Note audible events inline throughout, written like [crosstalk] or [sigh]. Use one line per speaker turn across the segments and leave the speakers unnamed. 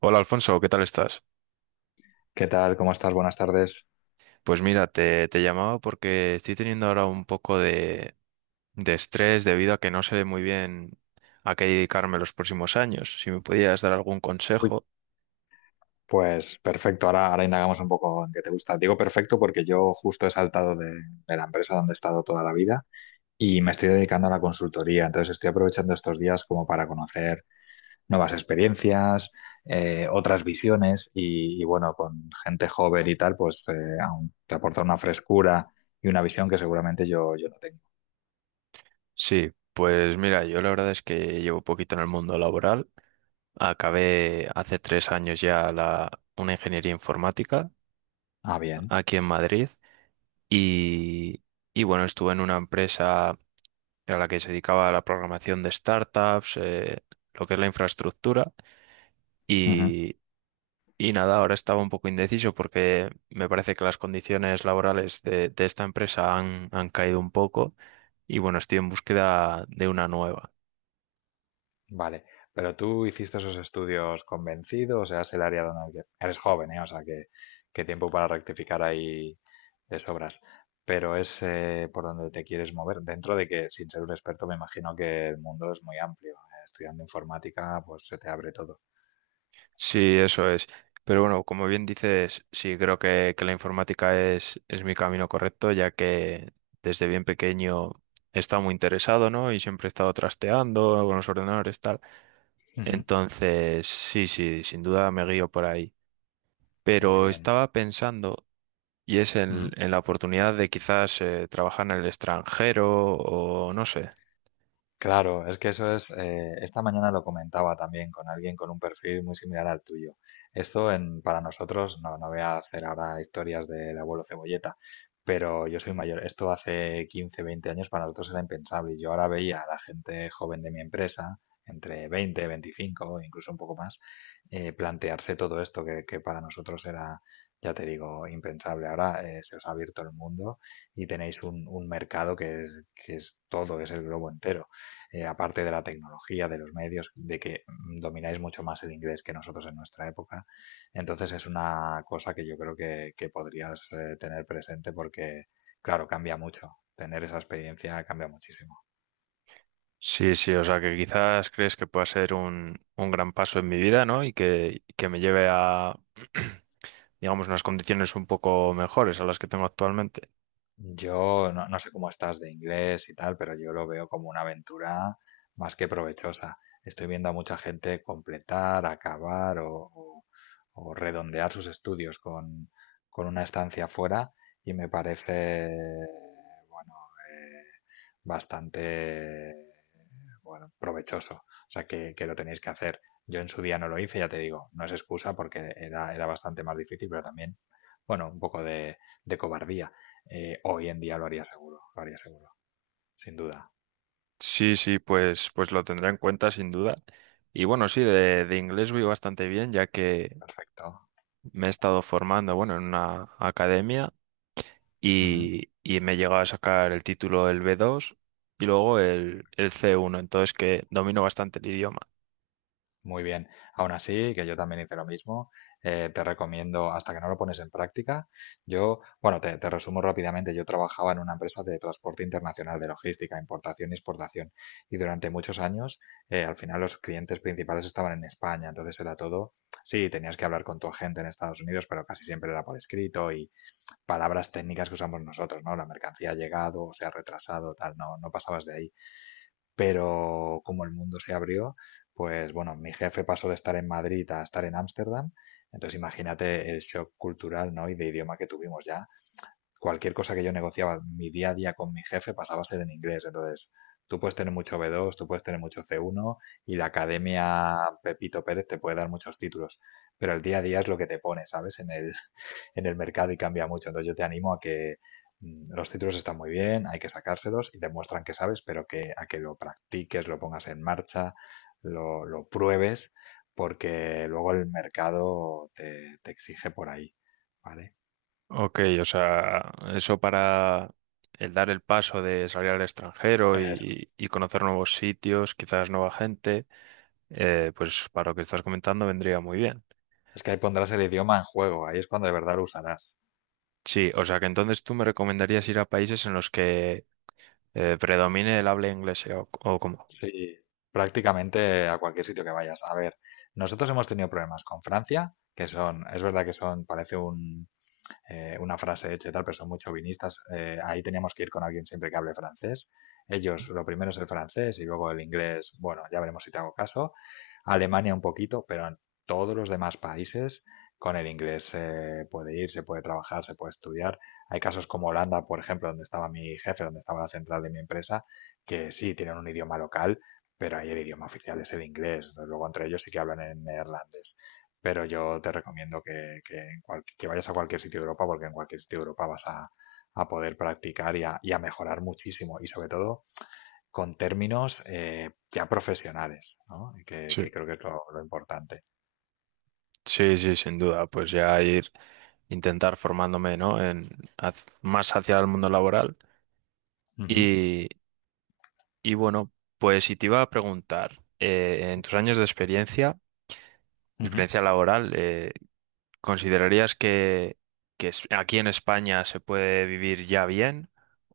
Hola Alfonso, ¿qué tal estás?
¿Qué tal? ¿Cómo estás? Buenas tardes.
Pues mira, te llamaba porque estoy teniendo ahora un poco de estrés debido a que no sé muy bien a qué dedicarme los próximos años. Si me podías dar algún
Uy,
consejo.
Pues perfecto, ahora indagamos un poco en qué te gusta. Digo perfecto porque yo justo he saltado de la empresa donde he estado toda la vida y me estoy dedicando a la consultoría. Entonces estoy aprovechando estos días como para conocer nuevas experiencias, otras visiones y bueno, con gente joven y tal, pues aún te aporta una frescura y una visión que seguramente yo no tengo.
Sí, pues mira, yo la verdad es que llevo poquito en el mundo laboral. Acabé hace 3 años ya una ingeniería informática
Ah, bien.
aquí en Madrid y, y bueno, estuve en una empresa a la que se dedicaba a la programación de startups, lo que es la infraestructura. Y, y nada, ahora estaba un poco indeciso porque me parece que las condiciones laborales de esta empresa han caído un poco y bueno, estoy en búsqueda de una nueva.
Vale, pero tú hiciste esos estudios convencido, o sea, es el área donde eres joven, ¿eh? O sea, que tiempo para rectificar ahí de sobras. Pero es por donde te quieres mover, dentro de que sin ser un experto me imagino que el mundo es muy amplio. Estudiando informática, pues se te abre todo.
Sí, eso es. Pero bueno, como bien dices, sí, creo que la informática es mi camino correcto, ya que desde bien pequeño he estado muy interesado, ¿no? Y siempre he estado trasteando con los ordenadores, tal.
Ujú.
Entonces, sí, sí, sin duda me guío por ahí.
Muy
Pero
bien.
estaba pensando. Y es en la oportunidad de quizás trabajar en el extranjero o no sé.
Claro, es que eso es, esta mañana lo comentaba también con alguien con un perfil muy similar al tuyo. Esto para nosotros, no, no voy a hacer ahora historias del abuelo Cebolleta, pero yo soy mayor. Esto hace 15, 20 años para nosotros era impensable y yo ahora veía a la gente joven de mi empresa, entre 20, 25, incluso un poco más, plantearse todo esto que para nosotros era, ya te digo, impensable. Ahora se os ha abierto el mundo y tenéis un mercado que es todo, es el globo entero aparte de la tecnología, de los medios, de que domináis mucho más el inglés que nosotros en nuestra época. Entonces es una cosa que yo creo que podrías tener presente porque, claro, cambia mucho. Tener esa experiencia cambia muchísimo.
Sí, sí, o sea que quizás crees que pueda ser un gran paso en mi vida, ¿no? Y que me lleve a, [clears throat] digamos, unas condiciones un poco mejores a las que tengo actualmente.
Yo no, no sé cómo estás de inglés y tal, pero yo lo veo como una aventura más que provechosa. Estoy viendo a mucha gente completar, acabar o redondear sus estudios con una estancia fuera y me parece, bueno, eh, bastante, bueno, provechoso. O sea, que lo tenéis que hacer. Yo en su día no lo hice, ya te digo, no es excusa porque era, era bastante más difícil, pero también, bueno, un poco de cobardía, hoy en día lo haría seguro, sin duda.
Sí, sí, pues lo tendré en cuenta sin duda. Y bueno, sí, de inglés voy bastante bien, ya que
Perfecto.
me he estado formando, bueno, en una academia.
Ujú.
Y, y me he llegado a sacar el título el B2 y luego el C1, entonces que domino bastante el idioma.
Muy bien. Aún así, que yo también hice lo mismo, te recomiendo, hasta que no lo pones en práctica, yo, bueno, te resumo rápidamente, yo trabajaba en una empresa de transporte internacional, de logística, importación y exportación, y durante muchos años, al final los clientes principales estaban en España, entonces era todo, sí, tenías que hablar con tu agente en Estados Unidos, pero casi siempre era por escrito, palabras técnicas que usamos nosotros, ¿no? La mercancía ha llegado, o se ha retrasado, tal, no, no pasabas de ahí. Pero como el mundo se abrió, pues bueno, mi jefe pasó de estar en Madrid a estar en Ámsterdam, entonces imagínate el shock cultural, ¿no? Y de idioma que tuvimos ya. Cualquier cosa que yo negociaba mi día a día con mi jefe pasaba a ser en inglés, entonces tú puedes tener mucho B2, tú puedes tener mucho C1 y la academia Pepito Pérez te puede dar muchos títulos, pero el día a día es lo que te pone, ¿sabes? En el mercado y cambia mucho. Entonces yo te animo a que los títulos están muy bien, hay que sacárselos y demuestran que sabes, pero que a que lo practiques, lo pongas en marcha, lo pruebes, porque luego el mercado te, te exige por ahí, ¿vale?
Ok, o sea, eso para el dar el paso de salir al extranjero
Es,
y conocer nuevos sitios, quizás nueva gente, pues para lo que estás comentando vendría muy bien.
es que ahí pondrás el idioma en juego, ahí es cuando de verdad lo usarás.
Sí, o sea que entonces tú me recomendarías ir a países en los que predomine el habla inglesa o cómo.
Sí, prácticamente a cualquier sitio que vayas. A ver, nosotros hemos tenido problemas con Francia, que son, es verdad que son, parece un, una frase hecha y tal, pero son muy chauvinistas. Ahí teníamos que ir con alguien siempre que hable francés. Ellos, lo primero es el francés y luego el inglés, bueno, ya veremos si te hago caso. Alemania un poquito, pero en todos los demás países con el inglés se puede ir, se puede trabajar, se puede estudiar. Hay casos como Holanda, por ejemplo, donde estaba mi jefe, donde estaba la central de mi empresa, que sí tienen un idioma local, pero ahí el idioma oficial es el inglés. Luego entre ellos sí que hablan en neerlandés. Pero yo te recomiendo que en que vayas a cualquier sitio de Europa, porque en cualquier sitio de Europa vas a poder practicar y a mejorar muchísimo, y sobre todo con términos ya profesionales, ¿no? Que
Sí.
creo que es lo importante.
Sí, sí, sin duda. Pues ya ir, intentar formándome, ¿no? En, más hacia el mundo laboral.
Ujú,
Y, y bueno, pues si te iba a preguntar, en tus años de
ujú.
experiencia, laboral, ¿considerarías que aquí en España se puede vivir ya bien?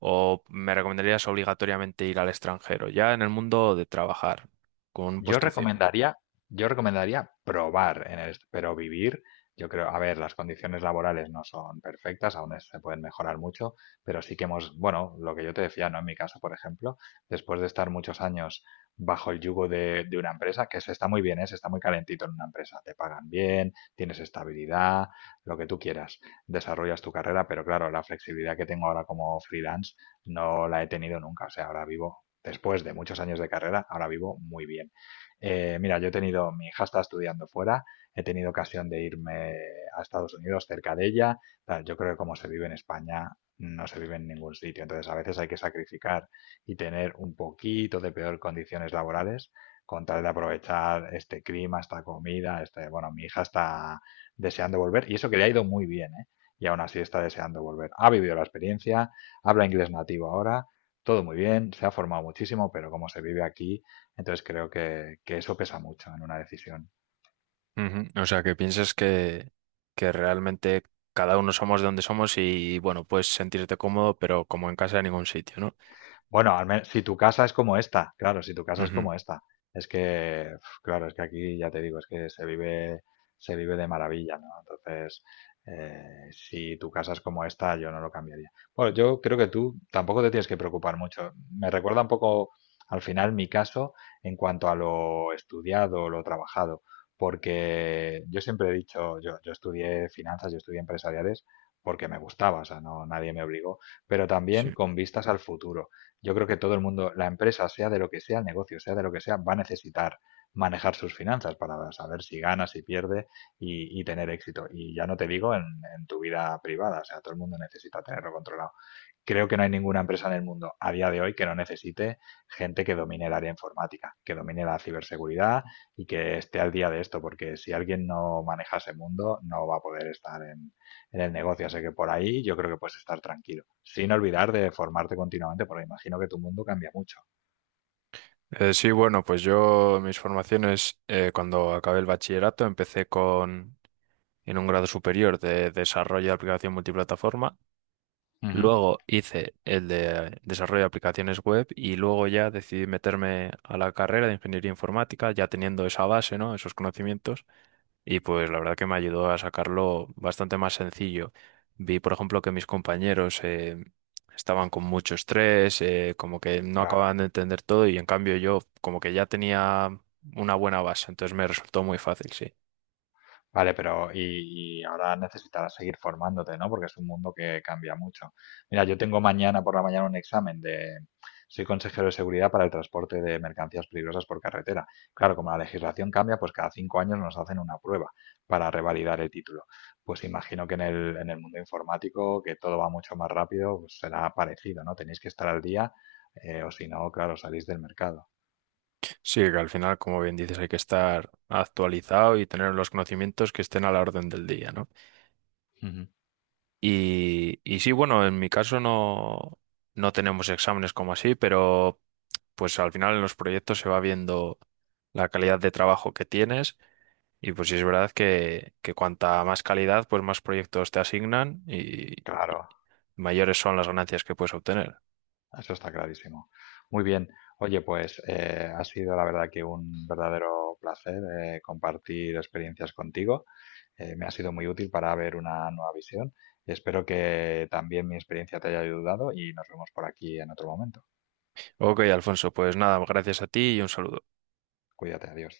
¿O me recomendarías obligatoriamente ir al extranjero, ya en el mundo de trabajar, con un
Yo
puesto fijo?
recomendaría, yo recomendaría probar en pero vivir, yo creo, a ver, las condiciones laborales no son perfectas, aún se pueden mejorar mucho, pero sí que hemos, bueno, lo que yo te decía, ¿no? En mi caso, por ejemplo, después de estar muchos años bajo el yugo de una empresa, que se está muy bien, ¿eh? Se está muy calentito en una empresa, te pagan bien, tienes estabilidad, lo que tú quieras, desarrollas tu carrera, pero claro, la flexibilidad que tengo ahora como freelance no la he tenido nunca, o sea, ahora vivo después de muchos años de carrera, ahora vivo muy bien. Mira, yo he tenido, mi hija está estudiando fuera, he tenido ocasión de irme a Estados Unidos cerca de ella. Tal, yo creo que como se vive en España, no se vive en ningún sitio. Entonces, a veces hay que sacrificar y tener un poquito de peor condiciones laborales con tal de aprovechar este clima, esta comida, este, bueno, mi hija está deseando volver y eso que le ha ido muy bien, ¿eh? Y aún así está deseando volver. Ha vivido la experiencia, habla inglés nativo ahora, todo muy bien, se ha formado muchísimo, pero como se vive aquí, entonces creo que eso pesa mucho en una decisión.
Ujú. O sea, que piensas que realmente cada uno somos de donde somos y bueno, puedes sentirte cómodo, pero como en casa en ningún sitio, ¿no?
Bueno, al menos si tu casa es como esta, claro, si tu casa es
Ujú.
como esta. Es que, uf, claro, es que aquí ya te digo, es que se vive de maravilla, ¿no? Entonces, si tu casa es como esta, yo no lo cambiaría. Bueno, yo creo que tú tampoco te tienes que preocupar mucho. Me recuerda un poco, al final, mi caso en cuanto a lo estudiado, lo trabajado, porque yo siempre he dicho, yo estudié finanzas, yo estudié empresariales porque me gustaba, o sea, no, nadie me obligó, pero
Sí.
también con vistas al futuro. Yo creo que todo el mundo, la empresa, sea de lo que sea, el negocio, sea de lo que sea, va a necesitar manejar sus finanzas para saber si gana, si pierde y tener éxito. Y ya no te digo en tu vida privada, o sea, todo el mundo necesita tenerlo controlado, creo que no hay ninguna empresa en el mundo a día de hoy que no necesite gente que domine el área informática, que domine la ciberseguridad y que esté al día de esto, porque si alguien no maneja ese mundo, no va a poder estar en el negocio. Así que por ahí yo creo que puedes estar tranquilo, sin olvidar de formarte continuamente, porque imagino que tu mundo cambia mucho.
Sí, bueno, pues yo mis formaciones, cuando acabé el bachillerato, empecé con en un grado superior de desarrollo de aplicación multiplataforma.
Ujú.
Luego hice el de desarrollo de aplicaciones web y luego ya decidí meterme a la carrera de ingeniería informática, ya teniendo esa base, ¿no? Esos conocimientos. Y pues la verdad que me ayudó a sacarlo bastante más sencillo. Vi, por ejemplo, que mis compañeros estaban con mucho estrés, como que no
Claro.
acababan de entender todo y en cambio yo como que ya tenía una buena base, entonces me resultó muy fácil, sí.
Vale, pero y ahora necesitarás seguir formándote, ¿no? Porque es un mundo que cambia mucho. Mira, yo tengo mañana por la mañana un examen de… Soy consejero de seguridad para el transporte de mercancías peligrosas por carretera. Claro, como la legislación cambia, pues cada 5 años nos hacen una prueba para revalidar el título. Pues imagino que en el mundo informático, que todo va mucho más rápido, pues será parecido, ¿no? Tenéis que estar al día, o si no, claro, salís del mercado.
Sí, que al final, como bien dices, hay que estar actualizado y tener los conocimientos que estén a la orden del día, ¿no?
Ujú.
Y sí, bueno, en mi caso no, no tenemos exámenes como así, pero pues al final en los proyectos se va viendo la calidad de trabajo que tienes y pues sí es verdad que cuanta más calidad, pues más proyectos te asignan y,
Claro.
y mayores son las ganancias que puedes obtener.
Eso está clarísimo. Muy bien. Oye, pues ha sido la verdad que un verdadero placer compartir experiencias contigo. Me ha sido muy útil para ver una nueva visión. Espero que también mi experiencia te haya ayudado y nos vemos por aquí en otro momento.
Ok, Alfonso, pues nada, gracias a ti y un saludo.
Cuídate, adiós.